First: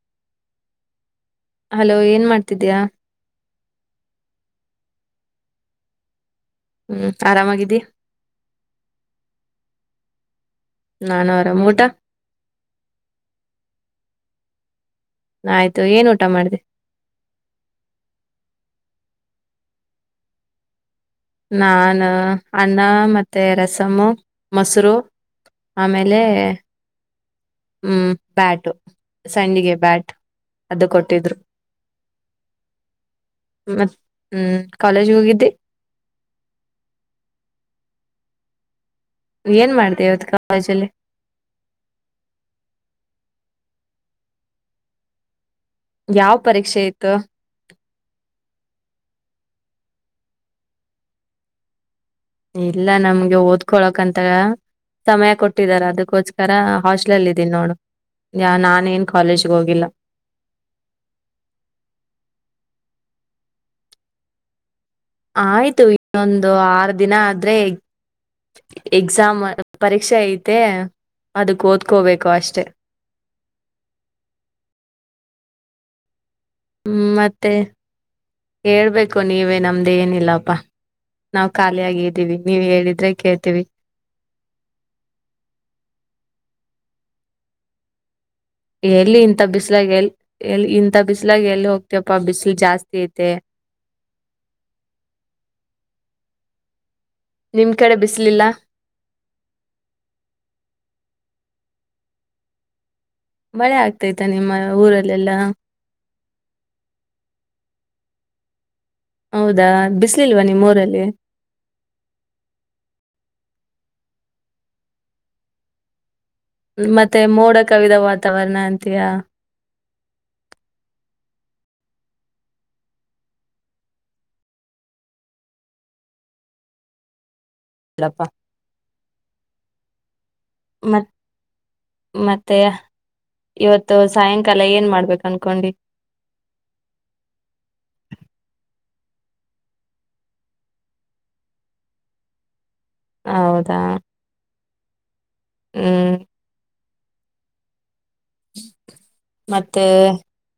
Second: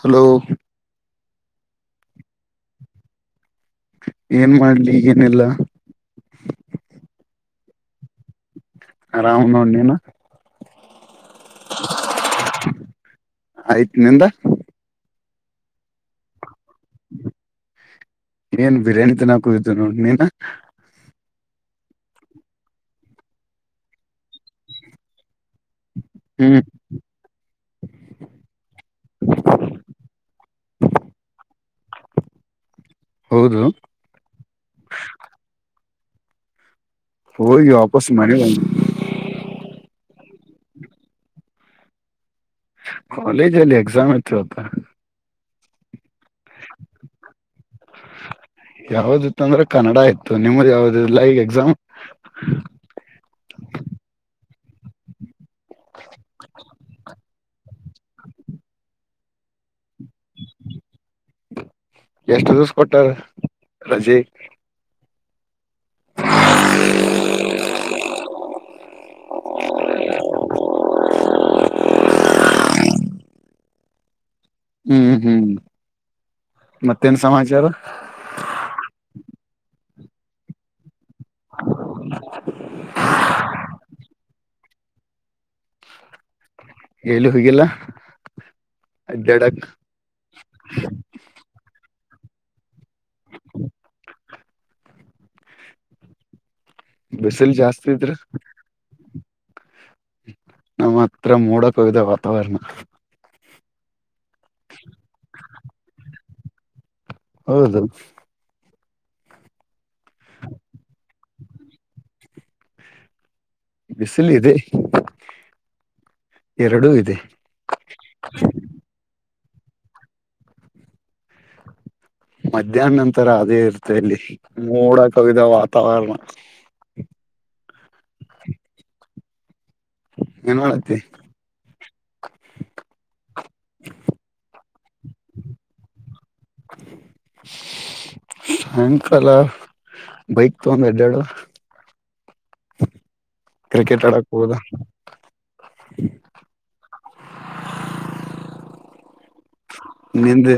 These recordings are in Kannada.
ಹಲೋ ಹಲೋ ಏನ್ ಮಾಡ್ತಿದ್ಯ ಏನ್ ಮಾಡ್ಲಿ ಏನೆಲ್ಲ ಹ್ಮ್ ಆರಾಮಾಗಿದ್ದಿ ಆರಾಮ್ ನೋಡ್ ನೀನಾ ನಾನೂರಬಊಟಾ ಆಯ್ತು ನಿಂದ ಆಯ್ತು ಏನ್ ಊಟ ಮಾಡ್ದ ಏನ್ ಬಿರಿಯಾನಿ ತನ್ನಕುದತು ನೋ ನೀನ ನಾನ್ ಅನ್ನ ಮತ್ತೆ ರಸಮ ಮೊಸರು ಆಮೇಲೆ ಹ್ಮ್ ಹ್ಮ್ ಬ್ಯಾಟ ಸಂಡಿಗೆ ಬ್ಯಾಟ್ ಅದು ಕೊಟ್ಟಿದ್ರು ಹೌದು ಮತ್ತ ಹ್ಮ್ ಕಾಲೇಜ್ ಹೋಗಿದ್ದೆ ಹೋಗ ವಾಪಸ್ ಮನೆ ಏನ್ ಮಾಡ್ದ ಇವತ್ ಕಾಲೇಜಲ್ಲಿ ಕಾಲಜ್ ಅಲ್ಲಿ ಎಕ್ಸಾಮ್ತತ ಯಾವ ಪರೀಕ್ಷೆ ಇತ್ತು ಂದ್ರೆ ಕನ್ನಡ ಇತ್ತು ನಿಮ್ದ ಯಾವ್ದು ಲೈವ್ ಎಕ್ಸಾಮ್ ಇಲ್ಲ ನಮ್ಗೆ ಓದ್ಕೊಳಕಂತ ಸಮಯ ಕೊಟ್ಟಿದಾರ ಅದಕ್ಕೋಸ್ಕರ ಹಾಸ್ಟ್ಲ್ ಅಲ್ ಇದೀನಿ ನೋಡು ಯ ನಾನ ನ್ ಕಾಲೇಜ್ಗ ಹೋಗಿಲ್ಲ ಎಷ್ಟು ದಿವಸ ಕೊಟ್ಟಾರ ರಜೆ ಆಯ್ತು ಇನ್ನೊಂದು ಆರು ದಿನ ಆದ್ರೆ ಎಕ್ಸಾಮ್ ಪರೀಕ್ಷೆ ಐತೆ ಅದಕ್ಕ ಓದ್ಕೋಬೇಕು ಅಷ್ಟೆ ಹ್ಮ್ ಹ್ಮ್ ಹ್ಮ ಮತ್ತೇನ್ ಮತ್ತೆ ಸಮಾಚಾರ ಹೇಳ್ಬೇಕು ನೀವೇ ನಮ್ದು ಏನಿಲ್ಲಪ್ಪಾ ನಾವವು ಖಾಲಿಿಯಗ್ದೀವಿ ನೀವ ಹೇಳಿದ್ರೆ ಕೇಳ್ತೀವಿ ಎಲ್ಲಿ ಹಗಿಲ್ಲ ಎಲ್ಲಿ ಇಂಥ ಬಿಸಲಾಗ ಎಲ್ಲಿ ಎ ಇಂಥ ಬಿಸ್ಲಾಗ ಎಲ್ಲಿ ಹೋಗ್ತಪ್ಪ ಬಿಸಲು ಜಾಸ್ತಿ ತತೆ ಬಿಸಿಲ್ ನಿಮ್ ಜಾಸ್ತಿ ಕಡೆ ಇದ್ರ ಬಿಸಲಿಲ್ಲ ನಮ್ಮ ಹತ್ರ ಮೋಡ ಕವಿದ ವಾತಾವರಣ ಮಳೆ ಆಗ್ತೈತ ನಿಮ್ಮ ಊರಲ್ಲೆಲ್ಲಾ ಹೌದು ಹೌದಾ ಬಿಸ್ಲಿಲ್ವಾ ನಿಮ್ಮ ರಲ್ಲಿ ಬಿಸಿಲ ಇದೆ ಎರಡೂ ಇದೆ ಮತ್ತೆ ಮೋಡ ಕವಿದ ವಾತಾವರಣ ಅಂತಯಾ ಮಧ್ಯಾಹ್ನ ನಂತರ ಅದೇ ಇರ್ತ ಅಲ್ಲಿ ಮೋಡ ಕವಿದ ವಾತಾವರಣ ಎಲ್ಲಪ್ಪ ಏನ್ ಮಾಡತಿ ಮ ಮತ್ತೆ ಇವತ್ತು ಸಾಯಂಕಾಲ ಎಲ್ಲ ಏನ್ ಮಾಡ್ಬೇಕು ಅನ್ಕೊಂಡಿ ಸಾಯಂಕಾಲ ಬೈಕ್ ತಗೊಂಡ ಎಡಾಡು ಹೌದಾ ಕ್ರಿಕೆಟ್ ಆಡಕ್ ಹೋುದ ಹ್ಮ್ ಮತ್ತೆ ನಿಂದೆ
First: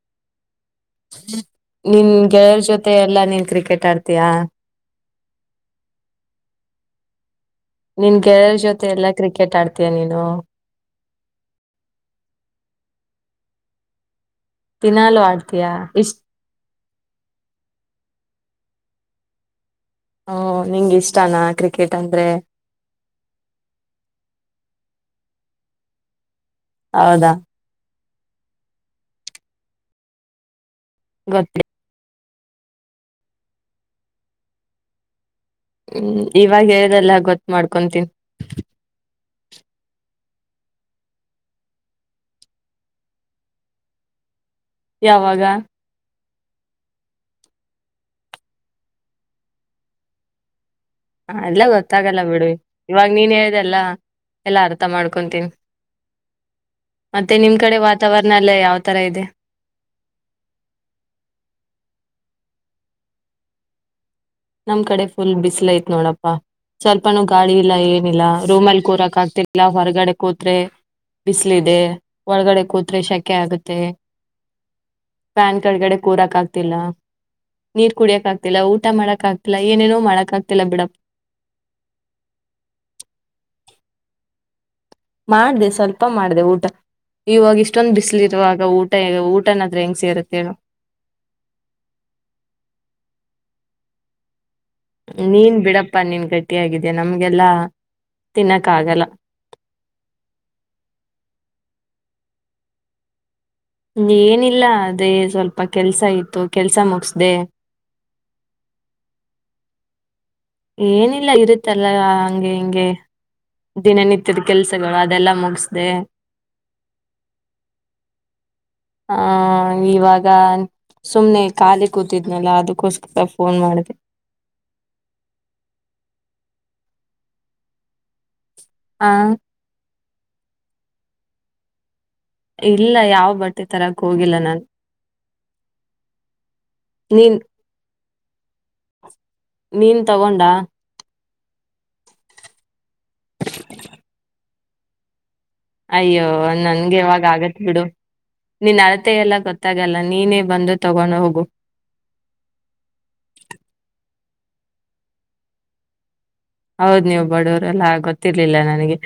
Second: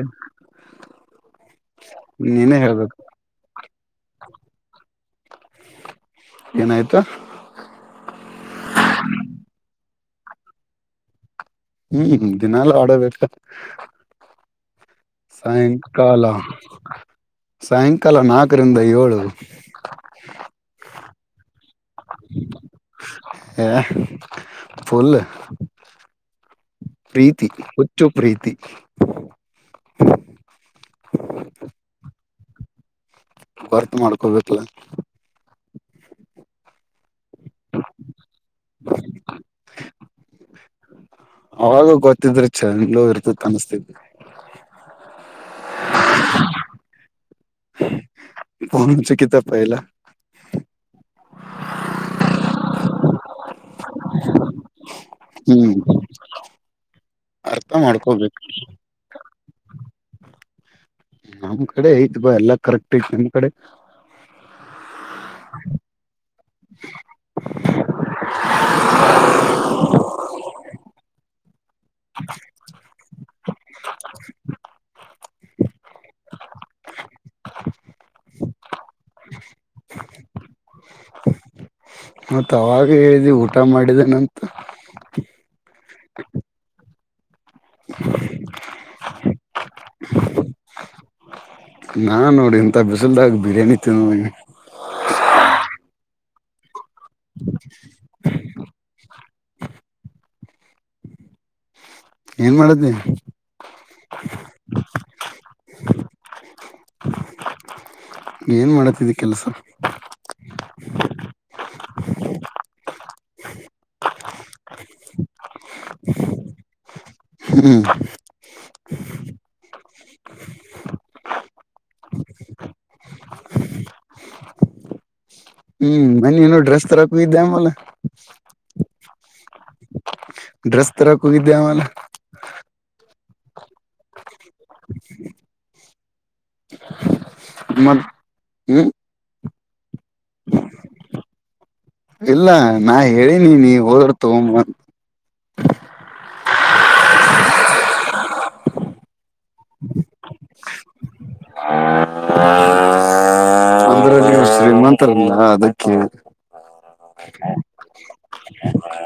ನಿನ್ ನೀನೇ ಗೆಳೆಯರ್ ಜೊತೆ ಹೇಳ್ಬೇಕು ಎಲ್ಲಾ ನೀನ್ ಕ್ರಿಕೆಟ್ ಆಡ್ತೀಯಾ ಏನಾಯ್ತಾ ಮತ್ತೇ ನೀನುೋ ಹ್ಮ್ ದಿನಾಲ ಆಡಬೇಕ ದಿನಾಲೂ ಆಡ್ತೀಯಾ ಇಷ್ಟ ಸಾಯಂಕಾಲ ಸಾಯಂಕಾಲ ನಾಕರಿಂದ ಏಳು ಹ ನಿಂ ಇಷ್ಟಾನ ಕ್ರ ಹ ಫುಲ್ ಹೌದಾ ಪ್ರೀತಿ ಹುಚ್ಚು ಪ್ರೀತಿ. ಗೊತ್ತ ಹೊರ್ತ ಮಾಡ್ಕೋಬೇಕು ಹ್ಮ್ ಇವಾಗ ಹೇಳಿದೆಲ್ಲ ಗೊತ್ ಮಾಡ್ಕೊತೀನಿ ಅವಾಗ ಗೊತ್ತಿದ್ರೆ ಚ ಇಲ್ಲೂ ಇರ್ತ ಅನ್ಸ್ತಿದ ಯಾವಾಗ [unintelligible] ಕತ್ತ ಪಹಲ್ಲ ಹ ಎಲ್ಲ ಗೊತ್ತಾಗಲ್ಲ ಬಿಡು ಇವಾಗ ನೀನ್ ಹೇಳ್ದಲ್ಲಾ ಎಲ್ಲ ಅರ್ ಅರ್ಥ ಮಾಡ್ಕೊಂತೀನಿ ಹ್ಮ್ ಮತ್ತೆ ನಿಮ್ ಅರ್ಥ ಕಡೆ ವಾತಾವರಣ ಮಾಡ್ಕೋಬೇಕು ಎಲ್ಲ ಯಾವ್ ತರ ಇದೆ. ನಮ್ ಕಡೆ ಐತ್ ಬಾ ಎಲ್ಲಾ ಕರೆಕ್ಟ್ ಐತ್ ನಿಮ್ ಕಡೆ ನಮ್ ಕಡೆ ಫುಲ್ ಬಿಸಿಲ ಐತ್ ನೋಡಪ್ಪಾ ಸ್ವಲ್ಪನೂ ಗಾಳಿ ಇಲ್ಲ ಏನಿಲ್ಲ ರೂಮಲ್ಲಿ ಕೂರಕ್ ಬಿಸಿಲದೆ ಒಳಗಡೆ ಕೂತ್ರೆೆ ಶಕೆ ಆಗುತ್ತೆ. ಪ್ಯಾನ್ ಕೆಳಗಡೆ ಕೂರಕ್ ಆಗ್ತಿಲ್ಲ ನೀರ್ ಕುಡಿಯಕ್ ಆಗ್ತಿಲ್ಲ ಊಟ ಮಾಡಕ್ ಆಗ್ತಿಲ್ಲಾ ಏನೇನೋ ಮಾಡಕ್ ಆಗ್ತಿಲ್ಲ ಬಿಡಪ್ಪ ಮತ್ತ ಅವಾಗ ಹೇಳಿದಿ ಊಟ ಮಾಡಿದನಂತ ಮಾಡ್ದ ಸ್ವಲ್ಪ ಮಾಡ್ದ ಊಟ ಇವಾಗ ಇಷ್ಟೊಂದು್ ಬಿಸಿಲು ಇರುವಾಗ ಊಟ ಊಟನಾದ್ರ ಹೆಂಗ್ ಸೇರುತ್ತೇಳು ನಾ ನೋಡಿ ಇಂತ ಬಿಸಿಲ್ದಾಗ ಬಿರಿಯಾನಿ ತಿಂದ ಬಂದೀನಿ ನೀನ್ ಬಿಡಪ್ಪ ನೀನ್ ಗಟ್ಟಿಯಾಗಿದಿಯಾ ನಮ್ಗೆಲ್ಲಾ ತಿನ್ನಕ್ ಆಗಲ್ಲ ಏನ್ ಮಾಡ್ದೆ ಏನಿಲ್ಲ ಅದೇ ಸ್ವಲ್ಪ ಕೆಲ್ಸ ಇತ್ತು ಕೆಲ್ಸ ಮುಗಸ್ದೆ ಏನ್ ಮಾಡತಿದಿ ಕೆಲ್ಸ. ಏನಿಲ್ಲ ಇರುತ್ತಲ್ಲ ಹಂಗೆ ಹಿಂಗೆ ದಿನನಿತ್ಯದ ಕೆಲ್ಸಗಳು ಅದೆಲ್ಲ ಮುಗಸ್ದ ಹ್ಮ್ ಹಾ ಹಾ ಇವಾಗ ಸುಮ್ನೆ ಕಾಲಿ ಕೂತಿದ್ನಲ್ಲ ಅದಕ್ಕೋಸ್ಕರ ಫೋನ್ ಮಾಡಿದೆ. ಹ್ಮ್ ಮನ್ನಿಏನು ಡ್ರೆಸ್ ತರಕ ಹೋಗಿದ್ದ ಮಲ ಆ ಡ್ರೆಸ್ ತರಕ ಹೂಗಿದ್ದೆ ಆಮಲೆ ಇಲ್ಲ ಯಾವ ಬಟ್ ಮ ತರಕ್ಕೆ ಹೋಗಿಲ್ಲ ನಾನು ನೀನ್ ಹ್ಮ ನೀನ್ ತಗೊಂಡಾ ಇಲ್ಲ ನಾ ಹೇಳಿನಿ ನೀ ಹೋದರ ತಗೋಂಬಂತ ಅಯ್ಯೋ ನನ್ಗೆ ಯಾವಾಗ ಆಗತ್ ಬಿಡು ನೀನ್ ಅಳತೆ ಎಲ್ಲ ಗೊತ್ತಾಗಲ್ಲ ನೀನೇ ಬಂದು ತಗೊಂಡು ಹೋಗು. ಅಂದ್ರ ಶ್ರೀಮಂತರಲ್ಲ ಅದಕ್ಕೆ ಹೌದ್ ನೀವು ಬಡವರೆಲ್ಲಾ ಗೊತ್ತಿರ್ಲಿಲ್ಲ ನನಗೆ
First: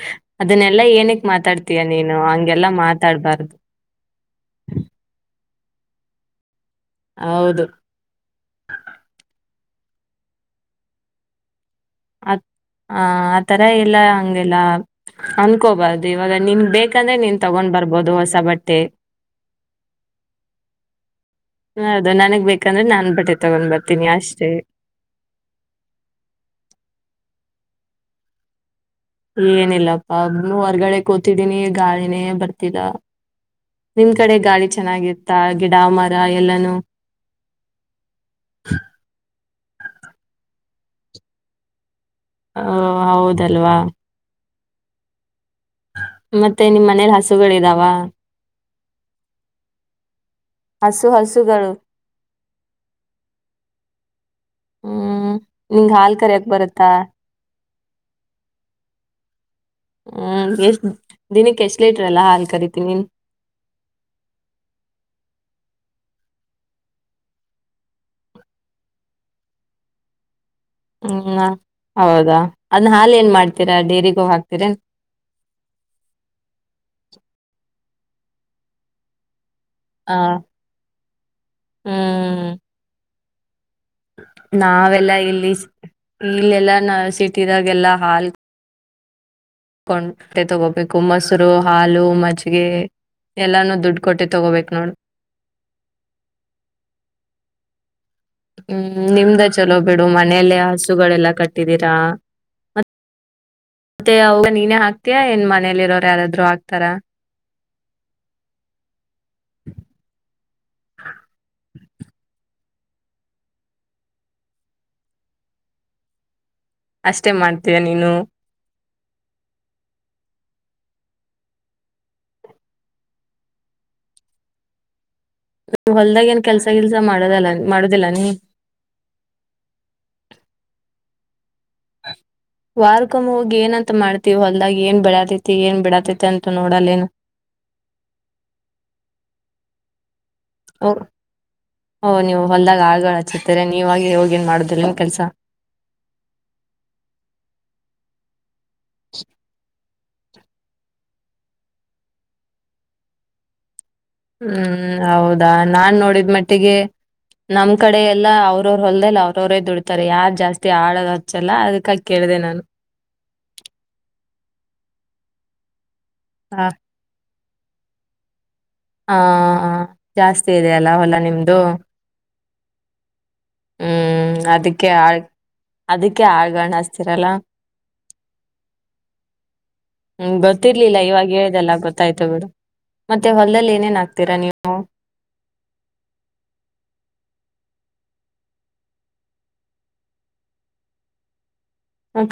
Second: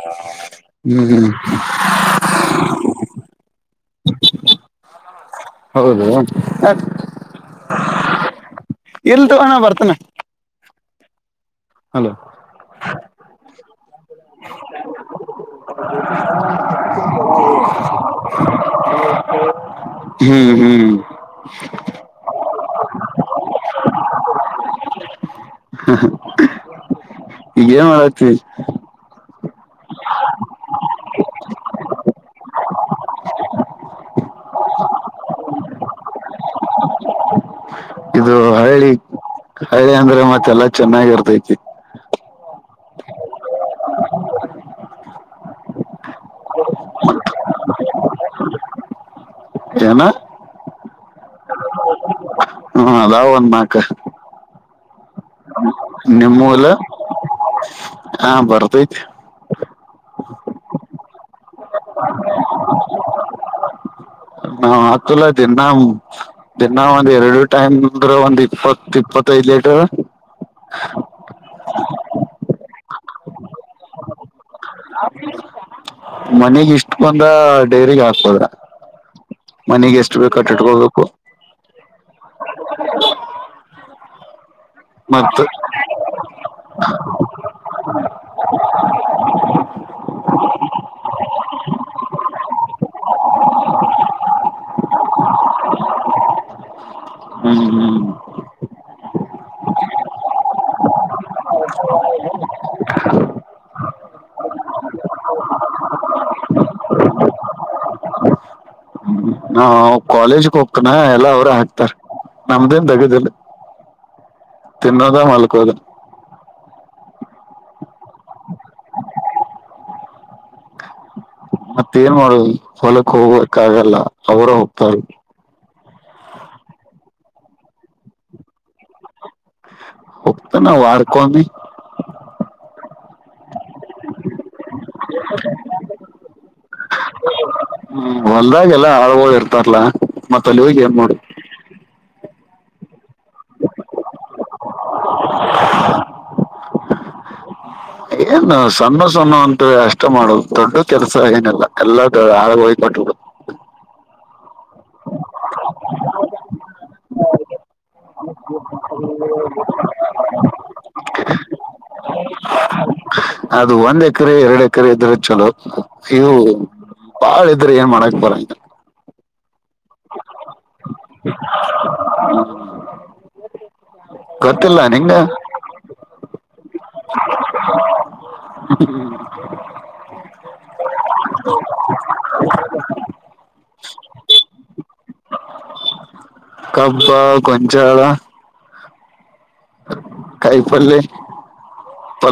ಅದನ್ನೆಲ್ಲಾ ಹ್ಮ್ ಏನಕ್ ಹ್ಮ್ ಮಾತಾಡ್ತೀಯಾ ನೀನು ಹಂ ಹಂಗೆಲ್ಲ ಮಾತಾಡ್ಬಾರ್ದು ಹೌದು ಹೌದು ಇಲ್ ತಗೋ ಅಣ್ಣ ಬರ್ತ [inaudible] ಹಲೋ ಹ ಆ ತರ ಎಲ್ಲ ಹಂಗೆಲ್ಲ. ಅನ್ಕೋಬಾರ್ದು ಇವಾಗ ನಿನ್ ಬೇಕಂದ್ರೆ ನೀನ್ ತಗೊಂಡ್ ಬರ್ಬೋದು ಹೊಸ ಬಟ್ಟೆ ಹ್ಮ್ ಹ್ಮ್ ಯಾಕಂದ್ರೆ ನಾನ್ ಬಟ್ಟೆ ತಗೊಂಡ್ ಬರ್ತೀನಿ ಅಷ್ಟೇ. ಈಗೇನ್ ಮಾಡತಿ ಏನಿಲ್ಲಪ್ಪ ಹೊರ್ಗಡೆ ಕೂತಿದೀನಿ ಗಾಳಿನೇ ಬರ್ತಿದ ನಿಮ್ ಕಡೆ ಗಾಳಿ ಚೆನ್ನಾಗಿತ್ತ ಗಿಡ ಮರ ಎಲ್ಲಾನೂ ಇದು ಹಳ್ಳಿ ಹಳ್ಳಿ ಅಂದ್ರೆ ಮತ್ತೆಲ್ಲಾ ಚೆನ್ನಾಗಿರ್ತೈತಿ ಹ ಹೌದಲ್ವಾ ಮತ್ತೆ ನಿಮ್ಮ್ ಮನೇಲಿ ಹಸುಗಳಿದಾವ ನ ಹಸು ಹಸು ಹ್ಮ ಅದಾವ ಒಂದ ನಕ್ ಹ್ಮ್ ನಿಂಗ್ ಹಾಲ್ ಕರಿಯಕ್ ನಿಮ್ಮೂಲ ಬರುತ್ತಾ ಹ ಬರ್ತೈತಿ ಹ್ಮ್ ಎಷ್ಟ ದಿನಕ್ಕೆ ಎಷ್ಟ ಲೇಟ್ರಲ್ಲ ಹಾಲ್ ಕರಿೀತೀನ ನೀನ್ ನಾವ್ ಆತಲ್ಲ ದಿನ ದಿನಾ ಒಂದ್ ಎರಡು ಟೈಮ್ ಅ್ರ ಒಂದ್ ಇಪ್ಪತ್ ಇಪ್ಪತ್ತು ಕ ಲಟ ಹ್ಮ ಹೌದಾ ಅದ್ ಹಾಾಲ ಏನ್ ಮಾಡ್ತೀರಾ ಡೈರಿಗೋಗ ಹಾಕ್ತೀರ ಮನೆಗ್ ಇಷ್ಟ ಬಂದ್ರ ಡೈರಿಗ್ ಹಾಕ್ಬೋದ್ರ ಮನೆಗ್ ಎಷ್ಟು ಆ ಬೇಕು ಅಟ್ಟಿಟ್ಕೊಬೇಕು ಹ್ಮ್ ನಾವೆಲ್ಲಾ ಮತ್ ಇಲ್ಲಿ ಇಲ್ಲೆಲ್ಲಾ ನ ಸಿಟಿದಾಗೆಲ್ಲಾ ಹಾಲ್ ಕೊಂಡೆ ತಗೋಬೇಕು ಎಲ್ಲಾನೂ ದುಡ್ಡು ಕೊಟ್ಟೆ ತಗೋಬೇಕ ನೋಡು ಹ್ಮ್ ಹ್ಮ್ ಹ್ಮ್ ನಿಮ್ದ ಚಲೋ ಬಿಡು ಮನೆಯಲ್ಲೇ ಹಸುಗಳೆಲ್ಲ ಕಟ್ಟಿದೀರಾ ಮತ್ತೆ ಅವಾಗ ನೀನೇ ಹಾಕ್ತಯ ಏನ್ ಮನಲಿ ಇರೋರು ಯಾರಾದ್ರು ಹಾಕ್ತಾರ ಹಾ ಕಾಲೇಜಕ್ ಹಕನ ಎಲ್ಲಾ ಅವ್ರ ಹಾಕ್ತಾರ ನಮ್ದೇನ್ ದಗದಿಲ್ಲ ತಿನ್ನೋದಾ ಮಾಡಲಕೋದ ಅಷ್ಟೆ ಮಾಡ್ತೀಯ ನೀನು ಮತ್ತ ಏನ್ ಮಾಡುದು ಹೊಲಕ್ಕೆ ಹೋಗ್ಬೇಕಕ್ ಆಗಲ್ಲ ಅವರ ಹೋಗತಾರ ಹೊಲ್ದಾಗ ಏನ್ ಕೆಲ್ಸ ಕೆಲ್ಸ ಮಾಡದಲ್ಲ ಮಾಡುದಿಲ್ಲ ನೀ ಕಬಿ ವಾರ್ಕೊಮ್ಮ್ ಹೋಗಿ ಏನಂತ ಮಾಡ್ತೀವ ಹೊಲ್ದಾಗ ಏನ್ ಬಿಡತೈತಿ ಏನ್ ಬಿಡತೈತಿ ಅಂತ ನೋಡಲ್ಲೇನು ಹ್ಮ ಹೊಲ್ದಾಗ ಎಲ್ಲ ಹಳ್ ಹಳ ಇರ್ತ ಮತ್ತ ಅಲ್ಲಿ ಹೋಗಗೆನ್ ನೋಡಿ ಓ ನೀವು ಹೊಲ್ದಾಗ ಆಳ್ಗಳು ಹಚ್ಚಿರ್ತಾರೆ ನೀವಗ ಹೋಗ ನ್ ಮಾಡುದಿಲ್ಲನ್ ಕೆಲ್ಸ ಏನು ಸಣ್ಣ ಸಣ್ಣ ಅಂತ ಅಷ್ಟ ಇಷ್ಟ ಮಾಡುದು ದೊಡ್ಡ ಕೆಲಸ ನಲ್ಲ ಎಲ್ಲಾ ಆಳ ಹೋಗ್ಪಟ್ಟುದು ಹ್ಮ್ ಹೌದಾ ನಾನ್ ನೋಡಿದ ಮಟ್ಟಿಗೆ ನಮ್ ಕಡೆ ಎಲ್ಲಾ ಅವ್ರವ್ರ ಹೊಲ್ದಲ್ಲ ಅವ್ರವರೇ ದುಡ್ತಾರೆ ಯಾರ್ ಜಾಸ್ತಿ ಆಡೋ ಹಚ್ಚಲ್ಲ ಅದಕ ಕೇಳ ದೇ ನಾನು ಅದು ಒಂದ್ ಎಕರೆ ಎರಡು ಎಕರೆ ಇದ್ರೆ ಚಲೋ ಇವು ಹ ಬಾಳ ಇದ್ರ ಏನ್ ಮಾಡಾಕ್ ಬರ ಹಾ ಜಾಸ್ತಿ ಇದೆಯಲ್ಲ ಹೊಲ ನಿಮ್ದು ಹ್ಮ್ ಗೊತ್ತಿಲ್ಲ ಅದಕ್ಕೆ ನಿಂಗ ಆಳ್ ಅದಕ್ಕೆ ಹಳ್ಗಾಣಸ್ತೀರಲ್ಲ ಹ್ಮ್ ಹ್ಮ್ ಗೊತ್ತಿರ್ಲಿಲ್ಲ ಇವಾಗ ಹೇಳಿದೆಲ್ಲ ಗೊತ್ತಾಯ್ತು ಬಿ ಮತ್ತೆ ಹೊ ಅಲ್ಲಲ್ಲಿ ಏನೇನ್ ಆಗ್ತೀರಾ ನೀವು ಕಬ್ಬ ಕೊಂಚ ಕೈ ಪ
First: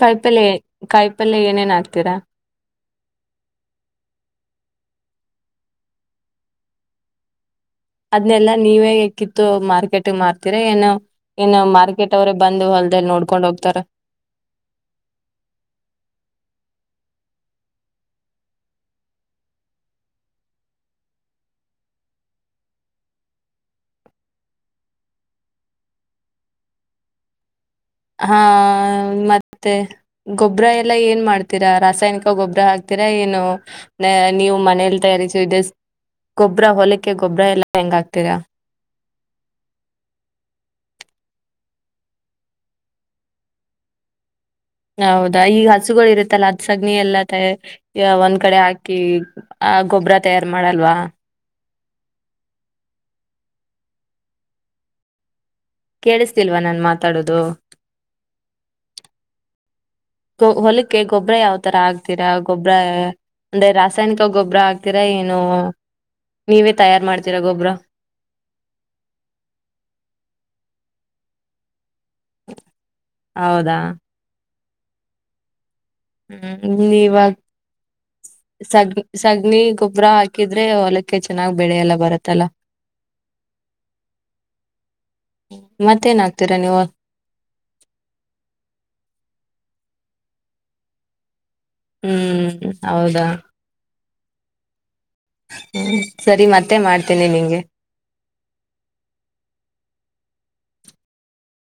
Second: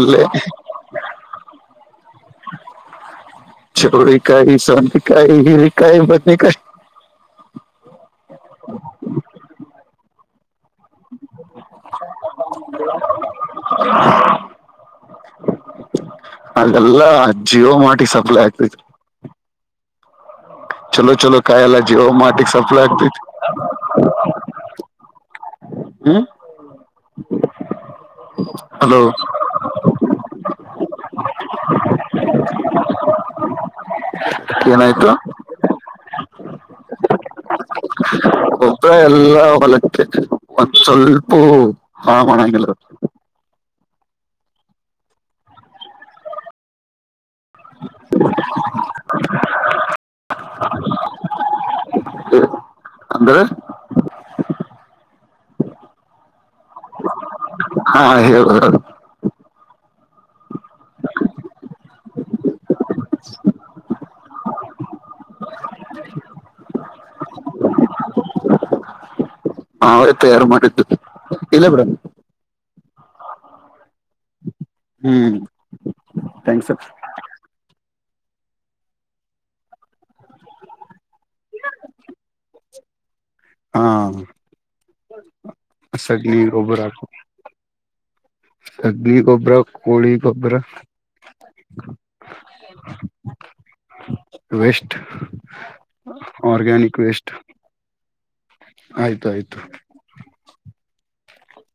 ಕಾಯಿಪಲ್ ಕಾಯಿಪಲ್ಯ ಏನೇನ್ ಆಕ್ತೀರಾ ಚೌರಿ ಕಾಯ ಸಂತ ಕಾಯ ಹಿರಿ ಕಾಯ ಬತ್ನಿ ಕಾಯ ಅದ್ನೆಲ್ಲಾ ನೀವೇ ಎಕ್ಕಿತ್ತು ಮಾರ್ಕೆಟಿಂಗ್ ಮಾಡ್ತೀರ ಏನೋ ಇನ್ನು ಮಾರ್ಕೆಟ್ ಅವ್ರೇ ಬಂದು ಹೊಲ್ದಲ್ ನೋಡ್ಕೊಂಡ್ ಹೋಗ್ತಾರ ಅದ ಜಿಯೋ ಮಾರ್ಟ್ಗೆ ಸಪ್ಲೈ ಆಗತೈತಿ ಚಲೋ ಚಲೋ ಕಾಯೆಲ್ಲ ಜಿಯೋ ಮಾರ್ಟಿಗೆ ಸಪ್ಲೈ ಆಗ್ತತಿ ಹ್ಮ ಹಾ ಹಲೋ ಮತ್ತೆ ಗೊ ಗೊಬ್ಬ್ರ ಎಲ್ಲಾ ಏನ್ ಮಾಡ್ತೀರಾ ರಾಸಾಯನಿಕ ಗೊಬ್ಬ್ರ ಹಾಕ್ತಿರಾ ಏನು ನ ನೀವು ಮನೇೆಯಲ್ಲಿ ಏನಾಯ್ತು ತಯಾರಿಸ ಗೊಬ್ಬ್ರ ಹೊಲಕ್ಕೆ ಗೊಬ್ಬ್ರ ಎಲ್ಲ ಹೆಂಗ ಆಗ್ತೀರಾ ಒಬ್ಬರ ಎಲ್ಲ ಹೊಲಕ್ಕೆ ಒಂದು ಸ್ವಲ್ಪೂ ಹಾಳು ಮಾಡಣಾಗಿಲ್ ಹೌದಾ ಈಗ ಹಸುಗಳು ಇರುತ್ತಲ್ಲಾ ಅದ್ ಸಗಣಿ ಎಲ್ಲ ಮತ್ತೆ ಒಂದ್ ಕಡೆ ಹಾಕಿ ಆ ಗೊಬ್ಬರ ತಯಾರ್ ಮಾಡಲ್ವಾ ಅಂದ್ರೆ ಕೇಳಿಸತಿಲ್ವಾ ನಾನ್ ಮಾತಾಡೋದು ಹಾ ಹೇಳ್ರಿ ಹೊಲಕ್ಕೆ ಗೊಬ್ಬ್ರ ಯಾವ ತರ ಆಗ್ತೀರಾ ಗೊಬ್ಬ್ರ ಅಂದ್ರೆ ರಾಸಾಯನಿಕ ಗೊಬ್ಬರ ಆಕ್ತೀರ ಏನು ನೀವೇ ತಯಾರು ಮಾಡ್ತೀರಾ ಗೊಬ್ಬ್ರ ನಾವೆ ತಯಾರು ಮಾಡಿದ್ದು ಇಲ್ಲ ಬಿಡ ಹೌದಾ ಹ್ಮ್ ಹ್ಮ್ ಥ್ಯಾಂಕ್ಸ್ ಇಲ್ಲಿ ಈವಾಗ ಸಗಣಿ ಗೊಬ್ಬರ ಹಾಕಿದ್ರೆ ಹೊಲಕ್ಕೆ ಚೆನ್ನಾಗ್ ಬೆಳೆ ಎಲ್ಲ ಬರತ್ತಲ್ಲಾ ಹಾ ಮತ್ತೇನ್ ಸಗಣಿ ಹಾಕ್ತೀರಾ ಗೊಬ್ಬರ ನೀವು ಸಗಣಿ ಗೊಬ್ಬರ ಕೋಳಿ ಗೊಬ್ಬರ ಹ್ಮ್ ಹೌದಾ ವೇಸ್ಟ್ ಹ್ಮ ಸರಿ ಮತ್ತೆ ಮಾಡ್ತೇನೀ ನಿಮಗೆ ಆಯ್ತಾಯಯ್ತು